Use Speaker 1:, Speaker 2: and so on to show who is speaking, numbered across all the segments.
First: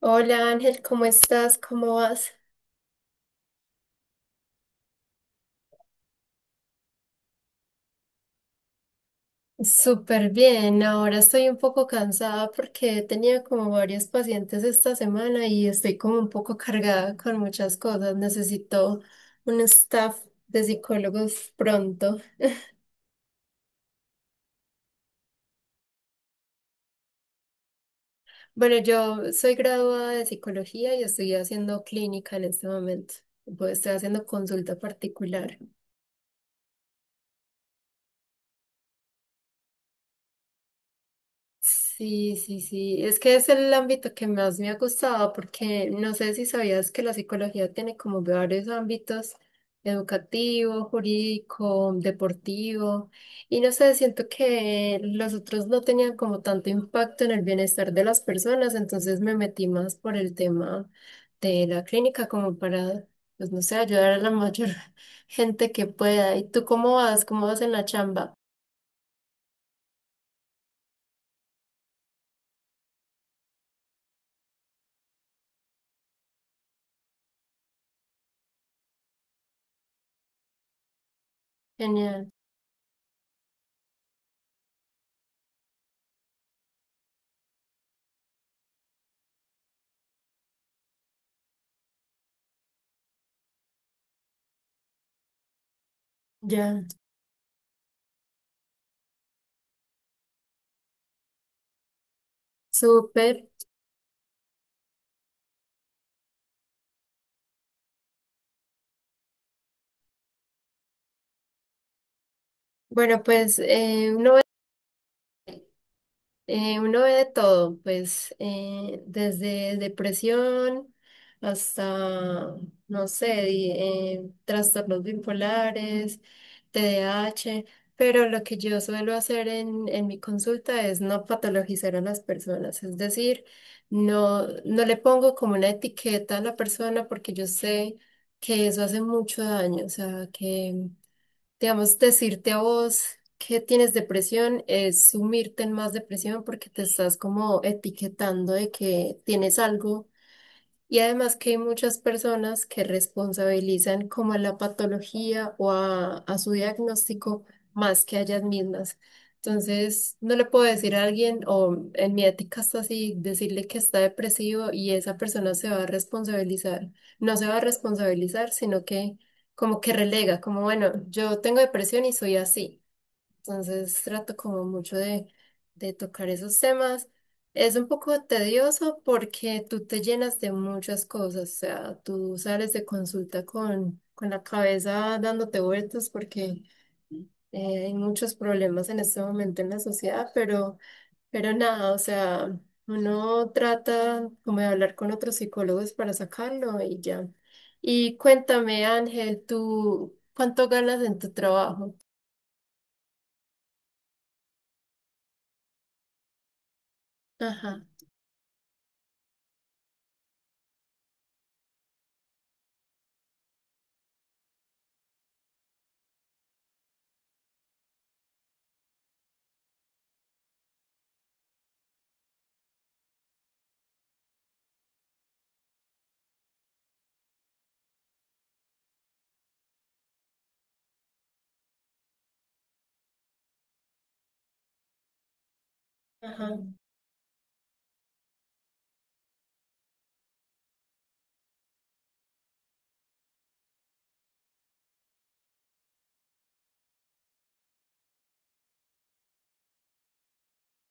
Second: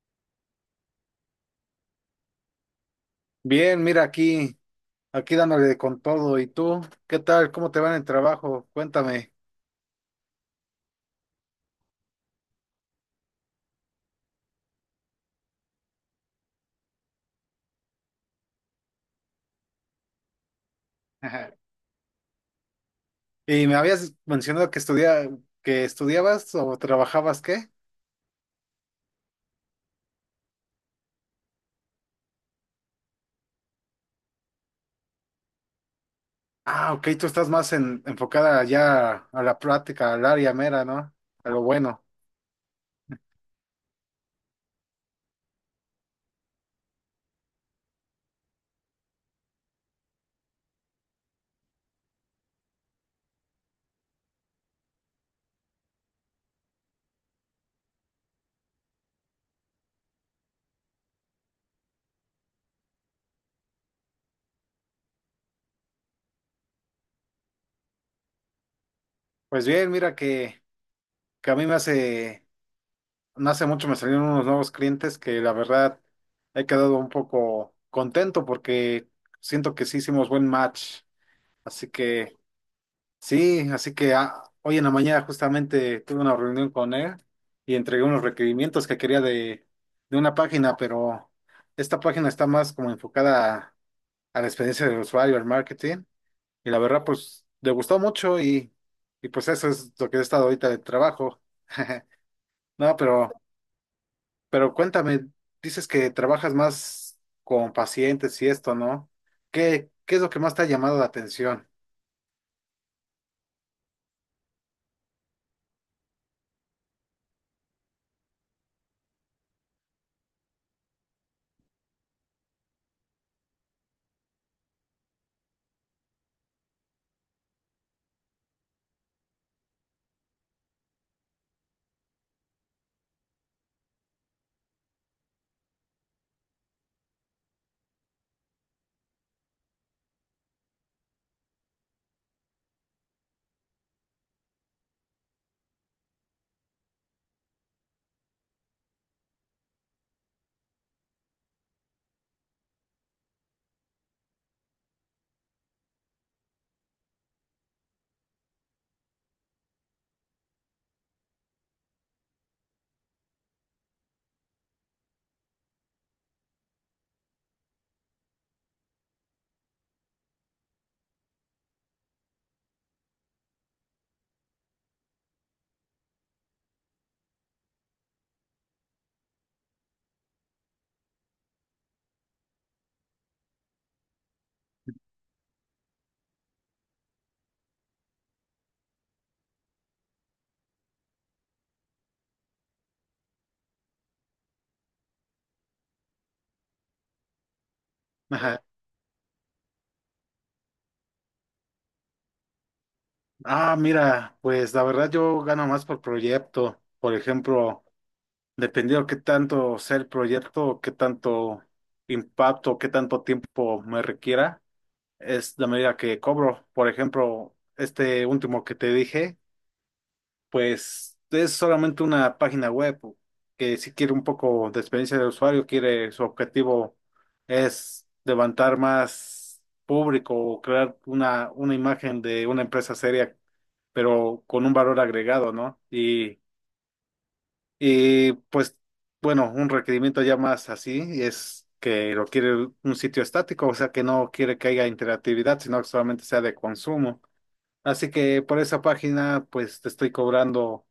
Speaker 1: Hola Ángel, ¿cómo estás? ¿Cómo vas?
Speaker 2: Bien, mira aquí, aquí dándole con todo. ¿Y tú? ¿Qué tal? ¿Cómo te va en el trabajo? Cuéntame.
Speaker 1: Súper bien, ahora estoy un poco cansada porque he tenido como varios pacientes esta semana y estoy como un poco cargada con muchas cosas. Necesito un staff de psicólogos pronto.
Speaker 2: Y me habías mencionado que estudiabas o trabajabas, ¿qué?
Speaker 1: Bueno, yo soy graduada de psicología y estoy haciendo clínica en este momento. Pues estoy haciendo consulta particular.
Speaker 2: Ah, ok, tú estás más enfocada ya a la práctica, al área mera, ¿no? A lo bueno.
Speaker 1: Sí, sí, sí. Es que es el ámbito que más me ha gustado porque no sé si sabías que la psicología tiene como varios ámbitos, educativo, jurídico, deportivo, y no sé, siento que los otros no tenían como tanto impacto en el bienestar de las personas, entonces me metí más por el tema de la clínica como para, pues no sé, ayudar a la mayor gente que pueda. ¿Y tú cómo vas? ¿Cómo vas en la chamba?
Speaker 2: Pues bien, mira que a mí no hace mucho me salieron unos nuevos clientes que la verdad he quedado un poco contento porque siento que sí hicimos buen match. Así
Speaker 1: Genial.
Speaker 2: que... Sí, así que ah, hoy en la mañana justamente tuve una reunión con él y entregué unos requerimientos que quería de una página, pero esta página está más como enfocada a la experiencia del usuario, al marketing, y la
Speaker 1: Ya.
Speaker 2: verdad pues le gustó mucho y pues eso es lo que he estado ahorita de trabajo. No, pero,
Speaker 1: Súper.
Speaker 2: pero cuéntame, dices que trabajas más con pacientes y esto, ¿no? ¿Qué es lo que más te ha llamado la atención?
Speaker 1: Bueno, pues uno uno ve de todo, pues desde depresión hasta, no sé, trastornos bipolares, TDAH. Pero lo que yo suelo hacer en mi consulta es no patologizar a las personas, es decir, no, no le pongo como una etiqueta a la persona porque yo sé que eso hace mucho daño, o sea, que... Digamos, decirte a vos que tienes depresión es sumirte en más depresión porque te estás como etiquetando de que tienes algo. Y además que hay muchas personas que responsabilizan como a la patología o a su diagnóstico más que a ellas mismas. Entonces, no le puedo decir a alguien, o en mi ética está así, decirle que está depresivo y esa persona se va a responsabilizar. No se va a responsabilizar, sino que como que relega, como bueno, yo tengo depresión y soy así. Entonces trato como mucho de tocar esos temas. Es un poco tedioso porque tú te llenas de muchas cosas, o sea, tú sales de consulta con la cabeza dándote vueltas porque hay muchos problemas en este momento en la sociedad, pero nada, o sea, uno trata como de hablar con otros psicólogos para sacarlo y ya. Y cuéntame, Ángel, ¿tú cuánto ganas en tu trabajo?
Speaker 2: Ah, mira, pues la verdad yo gano más por proyecto. Por
Speaker 1: Ajá,
Speaker 2: ejemplo, dependiendo qué tanto sea el proyecto, qué tanto impacto, qué tanto tiempo me requiera, es la medida que cobro. Por ejemplo, este último que te dije. Pues es solamente una página web que si quiere un poco de experiencia de usuario, quiere su objetivo es levantar más público o crear una imagen de una empresa seria, pero con un valor agregado, ¿no? Y,
Speaker 1: ajá.
Speaker 2: y pues bueno, un requerimiento ya más así es que lo quiere un sitio estático, o sea que no quiere que haya interactividad, sino que solamente sea de consumo. Así que por esa página, pues te estoy cobrando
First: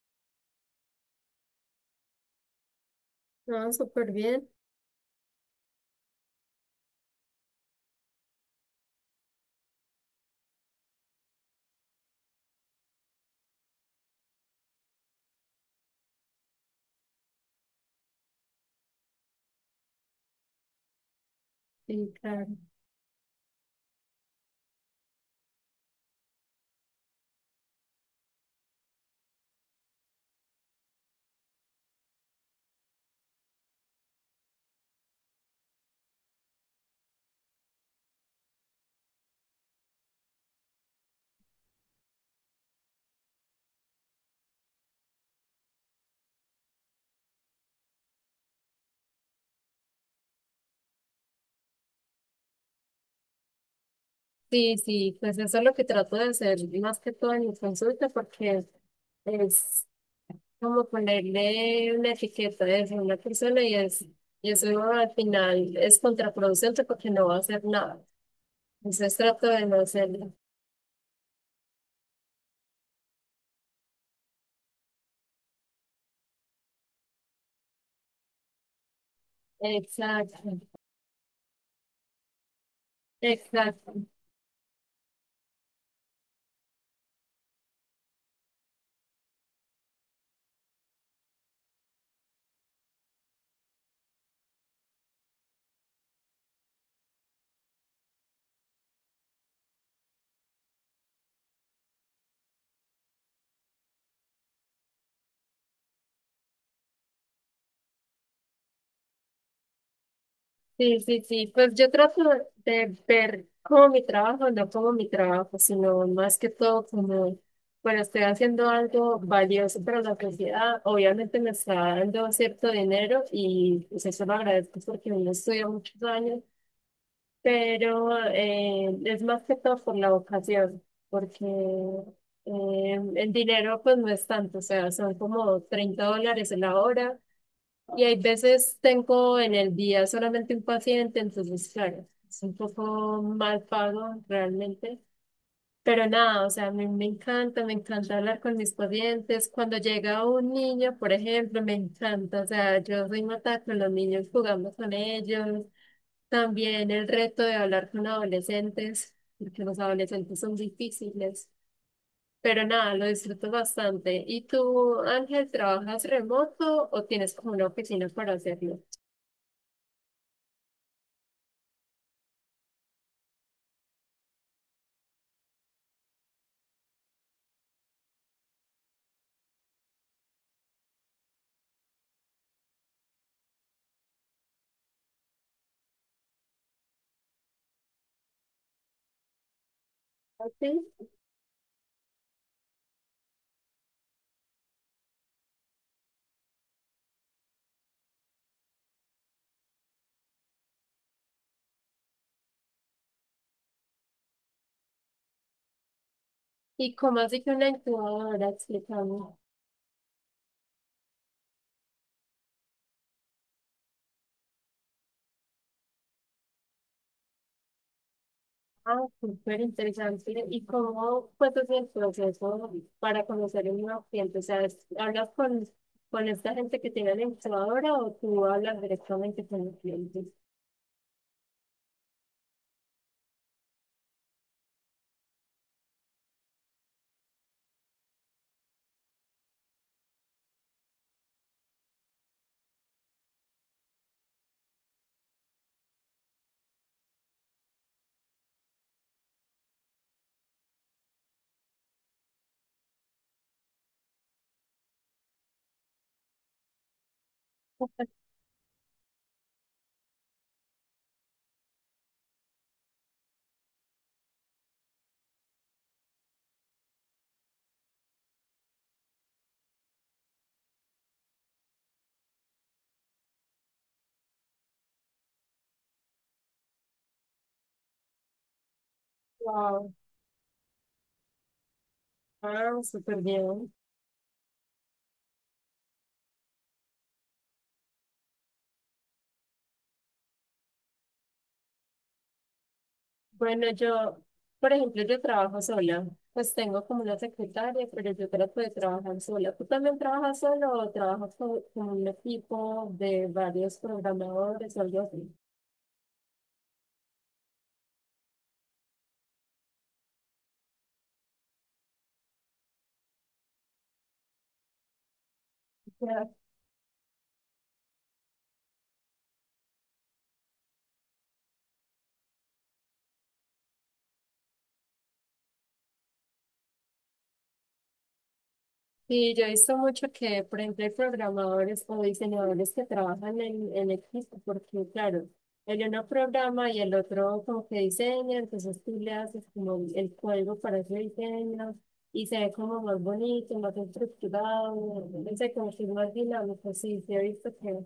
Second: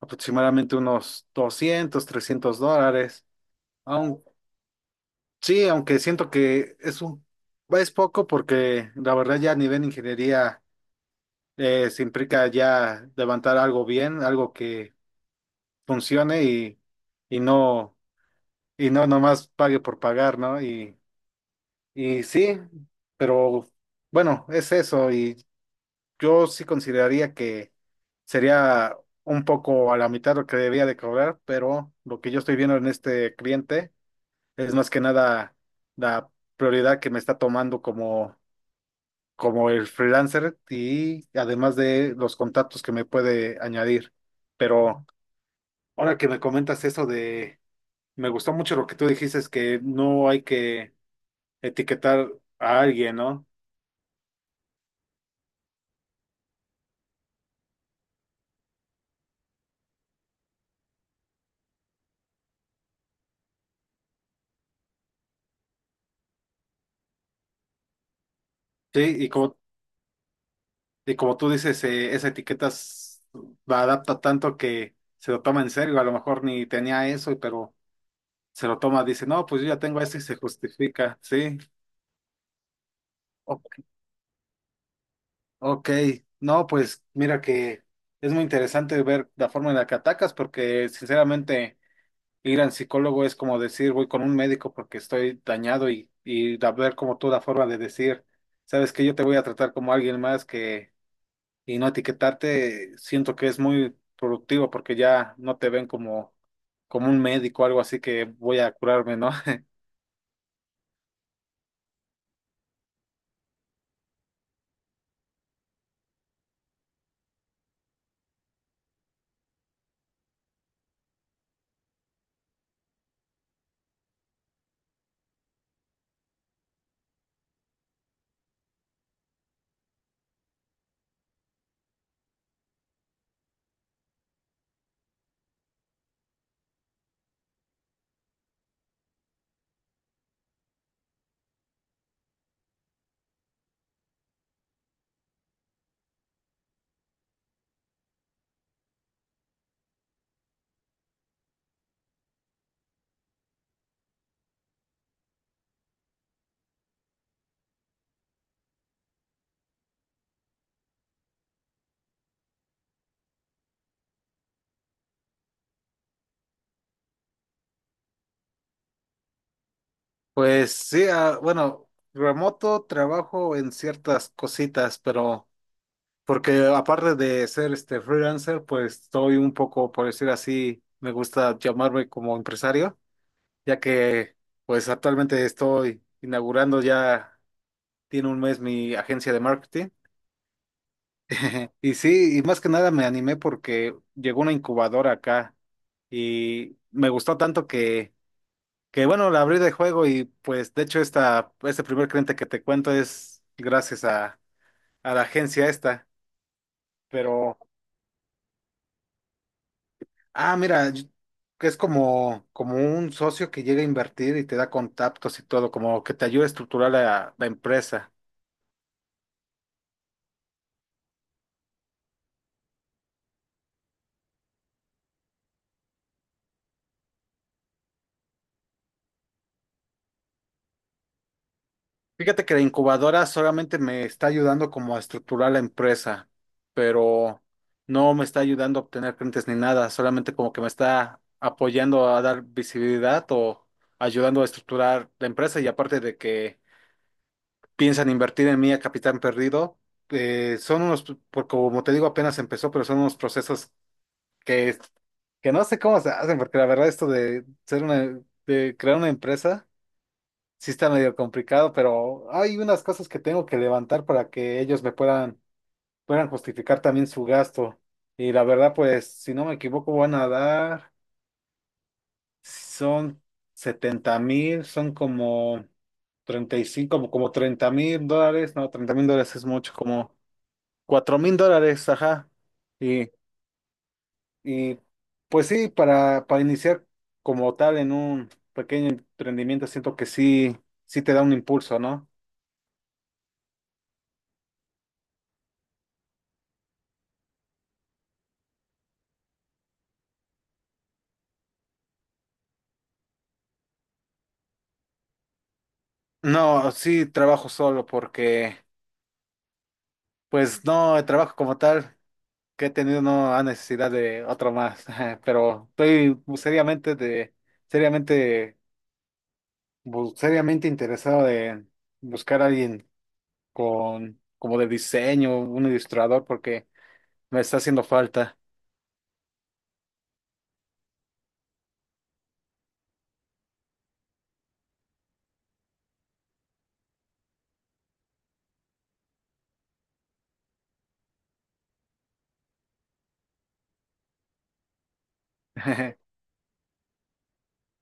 Speaker 2: aproximadamente unos $200-300.
Speaker 1: No, súper
Speaker 2: Aun,
Speaker 1: bien.
Speaker 2: sí, aunque siento que es poco porque la verdad ya a nivel de ingeniería se implica ya levantar algo bien, algo que funcione y, y no, y no nomás pague por pagar, ¿no? Y,
Speaker 1: Sí,
Speaker 2: y
Speaker 1: claro.
Speaker 2: sí, pero bueno, es eso y yo sí consideraría que sería un poco a la mitad lo que debía de cobrar, pero lo que yo estoy viendo en este cliente es más que nada la prioridad que me está tomando como el freelancer y además de los contactos que me puede añadir. Pero ahora que me comentas me gustó mucho lo que tú dijiste, es que no hay que etiquetar a alguien, ¿no?
Speaker 1: Sí, sí, pues eso es lo que trato de hacer más que todo en mi consulta porque es como ponerle una etiqueta de eso a una persona y es, y eso al final es contraproducente porque no va a hacer nada.
Speaker 2: Sí,
Speaker 1: Entonces
Speaker 2: y
Speaker 1: trato
Speaker 2: como,
Speaker 1: de no hacerlo.
Speaker 2: y como tú dices, esa etiqueta la adapta tanto que se lo toma en serio, a lo mejor ni tenía eso, pero se lo toma, dice, no, pues yo ya tengo esto y
Speaker 1: Exacto,
Speaker 2: se justifica, sí.
Speaker 1: exacto.
Speaker 2: Ok, no, pues mira que es muy interesante ver la forma en la que atacas porque sinceramente ir al psicólogo es como decir voy con un médico porque estoy dañado y ver como tú la forma de decir, sabes que yo te voy a tratar como alguien más que y no etiquetarte, siento que es muy productivo porque ya no te ven como un médico o algo así que voy a curarme, ¿no?
Speaker 1: Sí, sí, sí. Pues yo trato de ver como mi trabajo, no como mi trabajo, sino más que todo como, bueno, estoy haciendo algo valioso para la sociedad. Obviamente me está dando cierto dinero y pues eso lo agradezco porque no estudiado muchos años, pero es más que todo por la vocación, porque el dinero pues no es tanto, o sea, son como 30 dólares la hora y hay veces tengo en el día solamente un paciente, entonces, claro, es un poco mal pago realmente. Pero nada, o sea, a mí me encanta hablar con mis pacientes. Cuando llega un niño, por ejemplo, me encanta, o sea, yo soy mata con los niños, jugando con ellos. También el reto de hablar con adolescentes, porque los adolescentes son difíciles. Pero nada, lo disfruto bastante. ¿Y tú, Ángel, trabajas remoto o tienes como una oficina para hacerlo?
Speaker 2: Pues sí, ah, bueno, remoto trabajo en ciertas cositas, pero... Porque aparte de ser este freelancer, pues estoy un poco, por decir así, me gusta llamarme como empresario, ya que pues actualmente estoy inaugurando ya, tiene un mes mi agencia de marketing.
Speaker 1: Ok.
Speaker 2: Y sí, y más que nada me animé porque llegó una incubadora acá y me gustó tanto que bueno, la abrí de juego y pues de hecho este primer cliente que te cuento es gracias a la agencia esta,
Speaker 1: ¿Y cómo así que
Speaker 2: pero...
Speaker 1: una incubadora? Explícame.
Speaker 2: Ah, mira, yo- que es como un socio que llega a invertir y te da contactos y todo, como que te ayuda a estructurar la empresa.
Speaker 1: Ah, súper interesante. ¿Y cómo fue todo el proceso para conocer un nuevo cliente? O sea, es- ¿hablas con esta gente que tiene la incubadora o tú hablas directamente con los clientes?
Speaker 2: Fíjate que la incubadora solamente me está ayudando como a estructurar la empresa, pero no me está ayudando a obtener clientes ni nada, solamente como que me está apoyando a dar visibilidad o ayudando a estructurar la empresa y aparte de que piensan invertir en mí a capital perdido, son unos, porque como te digo, apenas empezó, pero son unos procesos que, que no sé cómo se hacen, porque la verdad esto de ser una, de crear una empresa, sí está medio complicado, pero hay unas cosas que tengo que levantar para que ellos me puedan justificar también su gasto. Y la verdad, pues, si no me equivoco, van a dar, son 70,000, son como 35 como, como $30,000, no, $30,000 es mucho,
Speaker 1: Wow.
Speaker 2: como $4,000, ajá.
Speaker 1: Ah,
Speaker 2: Y
Speaker 1: súper bien.
Speaker 2: Y pues sí, para iniciar como tal en un pequeño emprendimiento, siento que sí, sí te da un impulso, ¿no?
Speaker 1: Bueno, yo, por ejemplo, yo trabajo sola. Pues tengo como una secretaria, pero yo trato de trabajar sola. ¿Tú también trabajas solo o trabajas con un equipo de varios programadores o algo así?
Speaker 2: No, sí trabajo solo porque, pues no, el trabajo como tal que he tenido no ha necesidad de otro más, pero estoy seriamente, seriamente interesado de buscar a alguien con, como de diseño, un ilustrador, porque me está haciendo falta.
Speaker 1: Sí, yo he visto mucho que, por ejemplo, hay programadores o diseñadores que trabajan en equipo, porque claro, el uno programa y el otro como que diseña, entonces tú le haces como el código para ese diseño y se ve como más bonito, más estructurado, no sé, como que es más dinámico, sí, sí he visto que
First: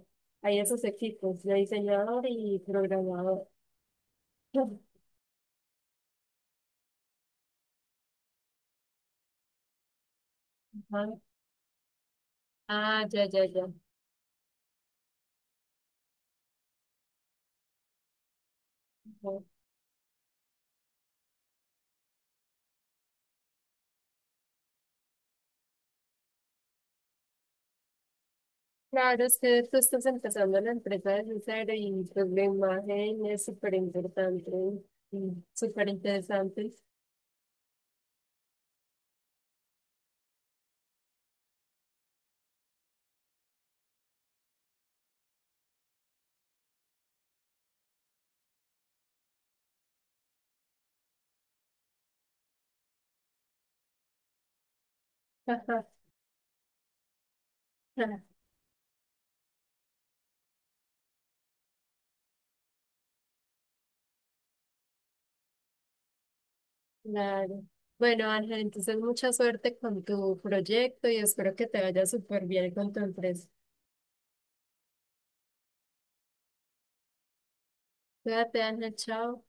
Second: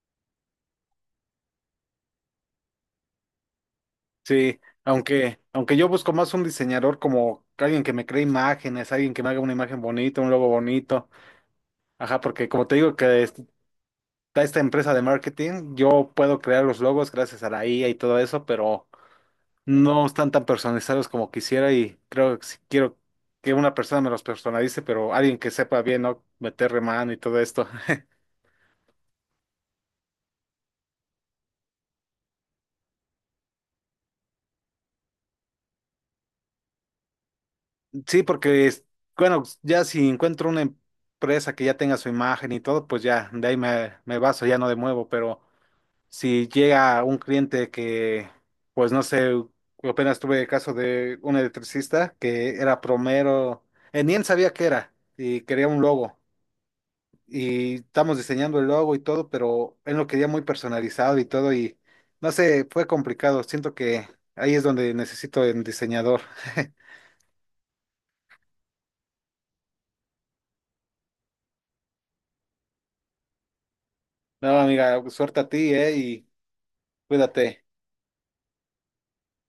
Speaker 1: hay esos equipos de diseñador y programador.
Speaker 2: Sí, aunque yo busco más un diseñador como alguien que me cree imágenes, alguien que me haga una imagen bonita, un logo bonito.
Speaker 1: Ajá.
Speaker 2: Ajá, porque como te digo
Speaker 1: Ah,
Speaker 2: que
Speaker 1: ya, ya,
Speaker 2: está
Speaker 1: ya.
Speaker 2: esta empresa de marketing, yo puedo crear los logos gracias a la IA y todo eso, pero
Speaker 1: Ajá.
Speaker 2: no están tan personalizados como quisiera y creo que si quiero que una persona me los personalice, pero alguien que sepa bien, ¿no? Meterle mano y todo esto.
Speaker 1: Claro, es que tú estás empezando la empresa desde cero y pues la imagen es súper importante y súper interesante.
Speaker 2: Sí, porque, bueno, ya si encuentro una empresa que ya tenga su imagen y todo, pues ya, de ahí me baso, ya no de nuevo, pero... si llega un cliente que, pues no sé, apenas tuve el caso de un electricista que era promero, ni él sabía qué era y quería un
Speaker 1: Ajá,
Speaker 2: logo. Y estamos
Speaker 1: ajá,
Speaker 2: diseñando el logo y todo, pero él lo quería muy personalizado y todo y no sé, fue complicado. Siento que ahí es donde necesito el diseñador.
Speaker 1: claro. Bueno, Ángel, entonces mucha suerte con tu proyecto y espero que te vaya súper bien con tu empresa.
Speaker 2: No, amiga, suerte a ti, y cuídate.
Speaker 1: Cuídate, Ángel, chao.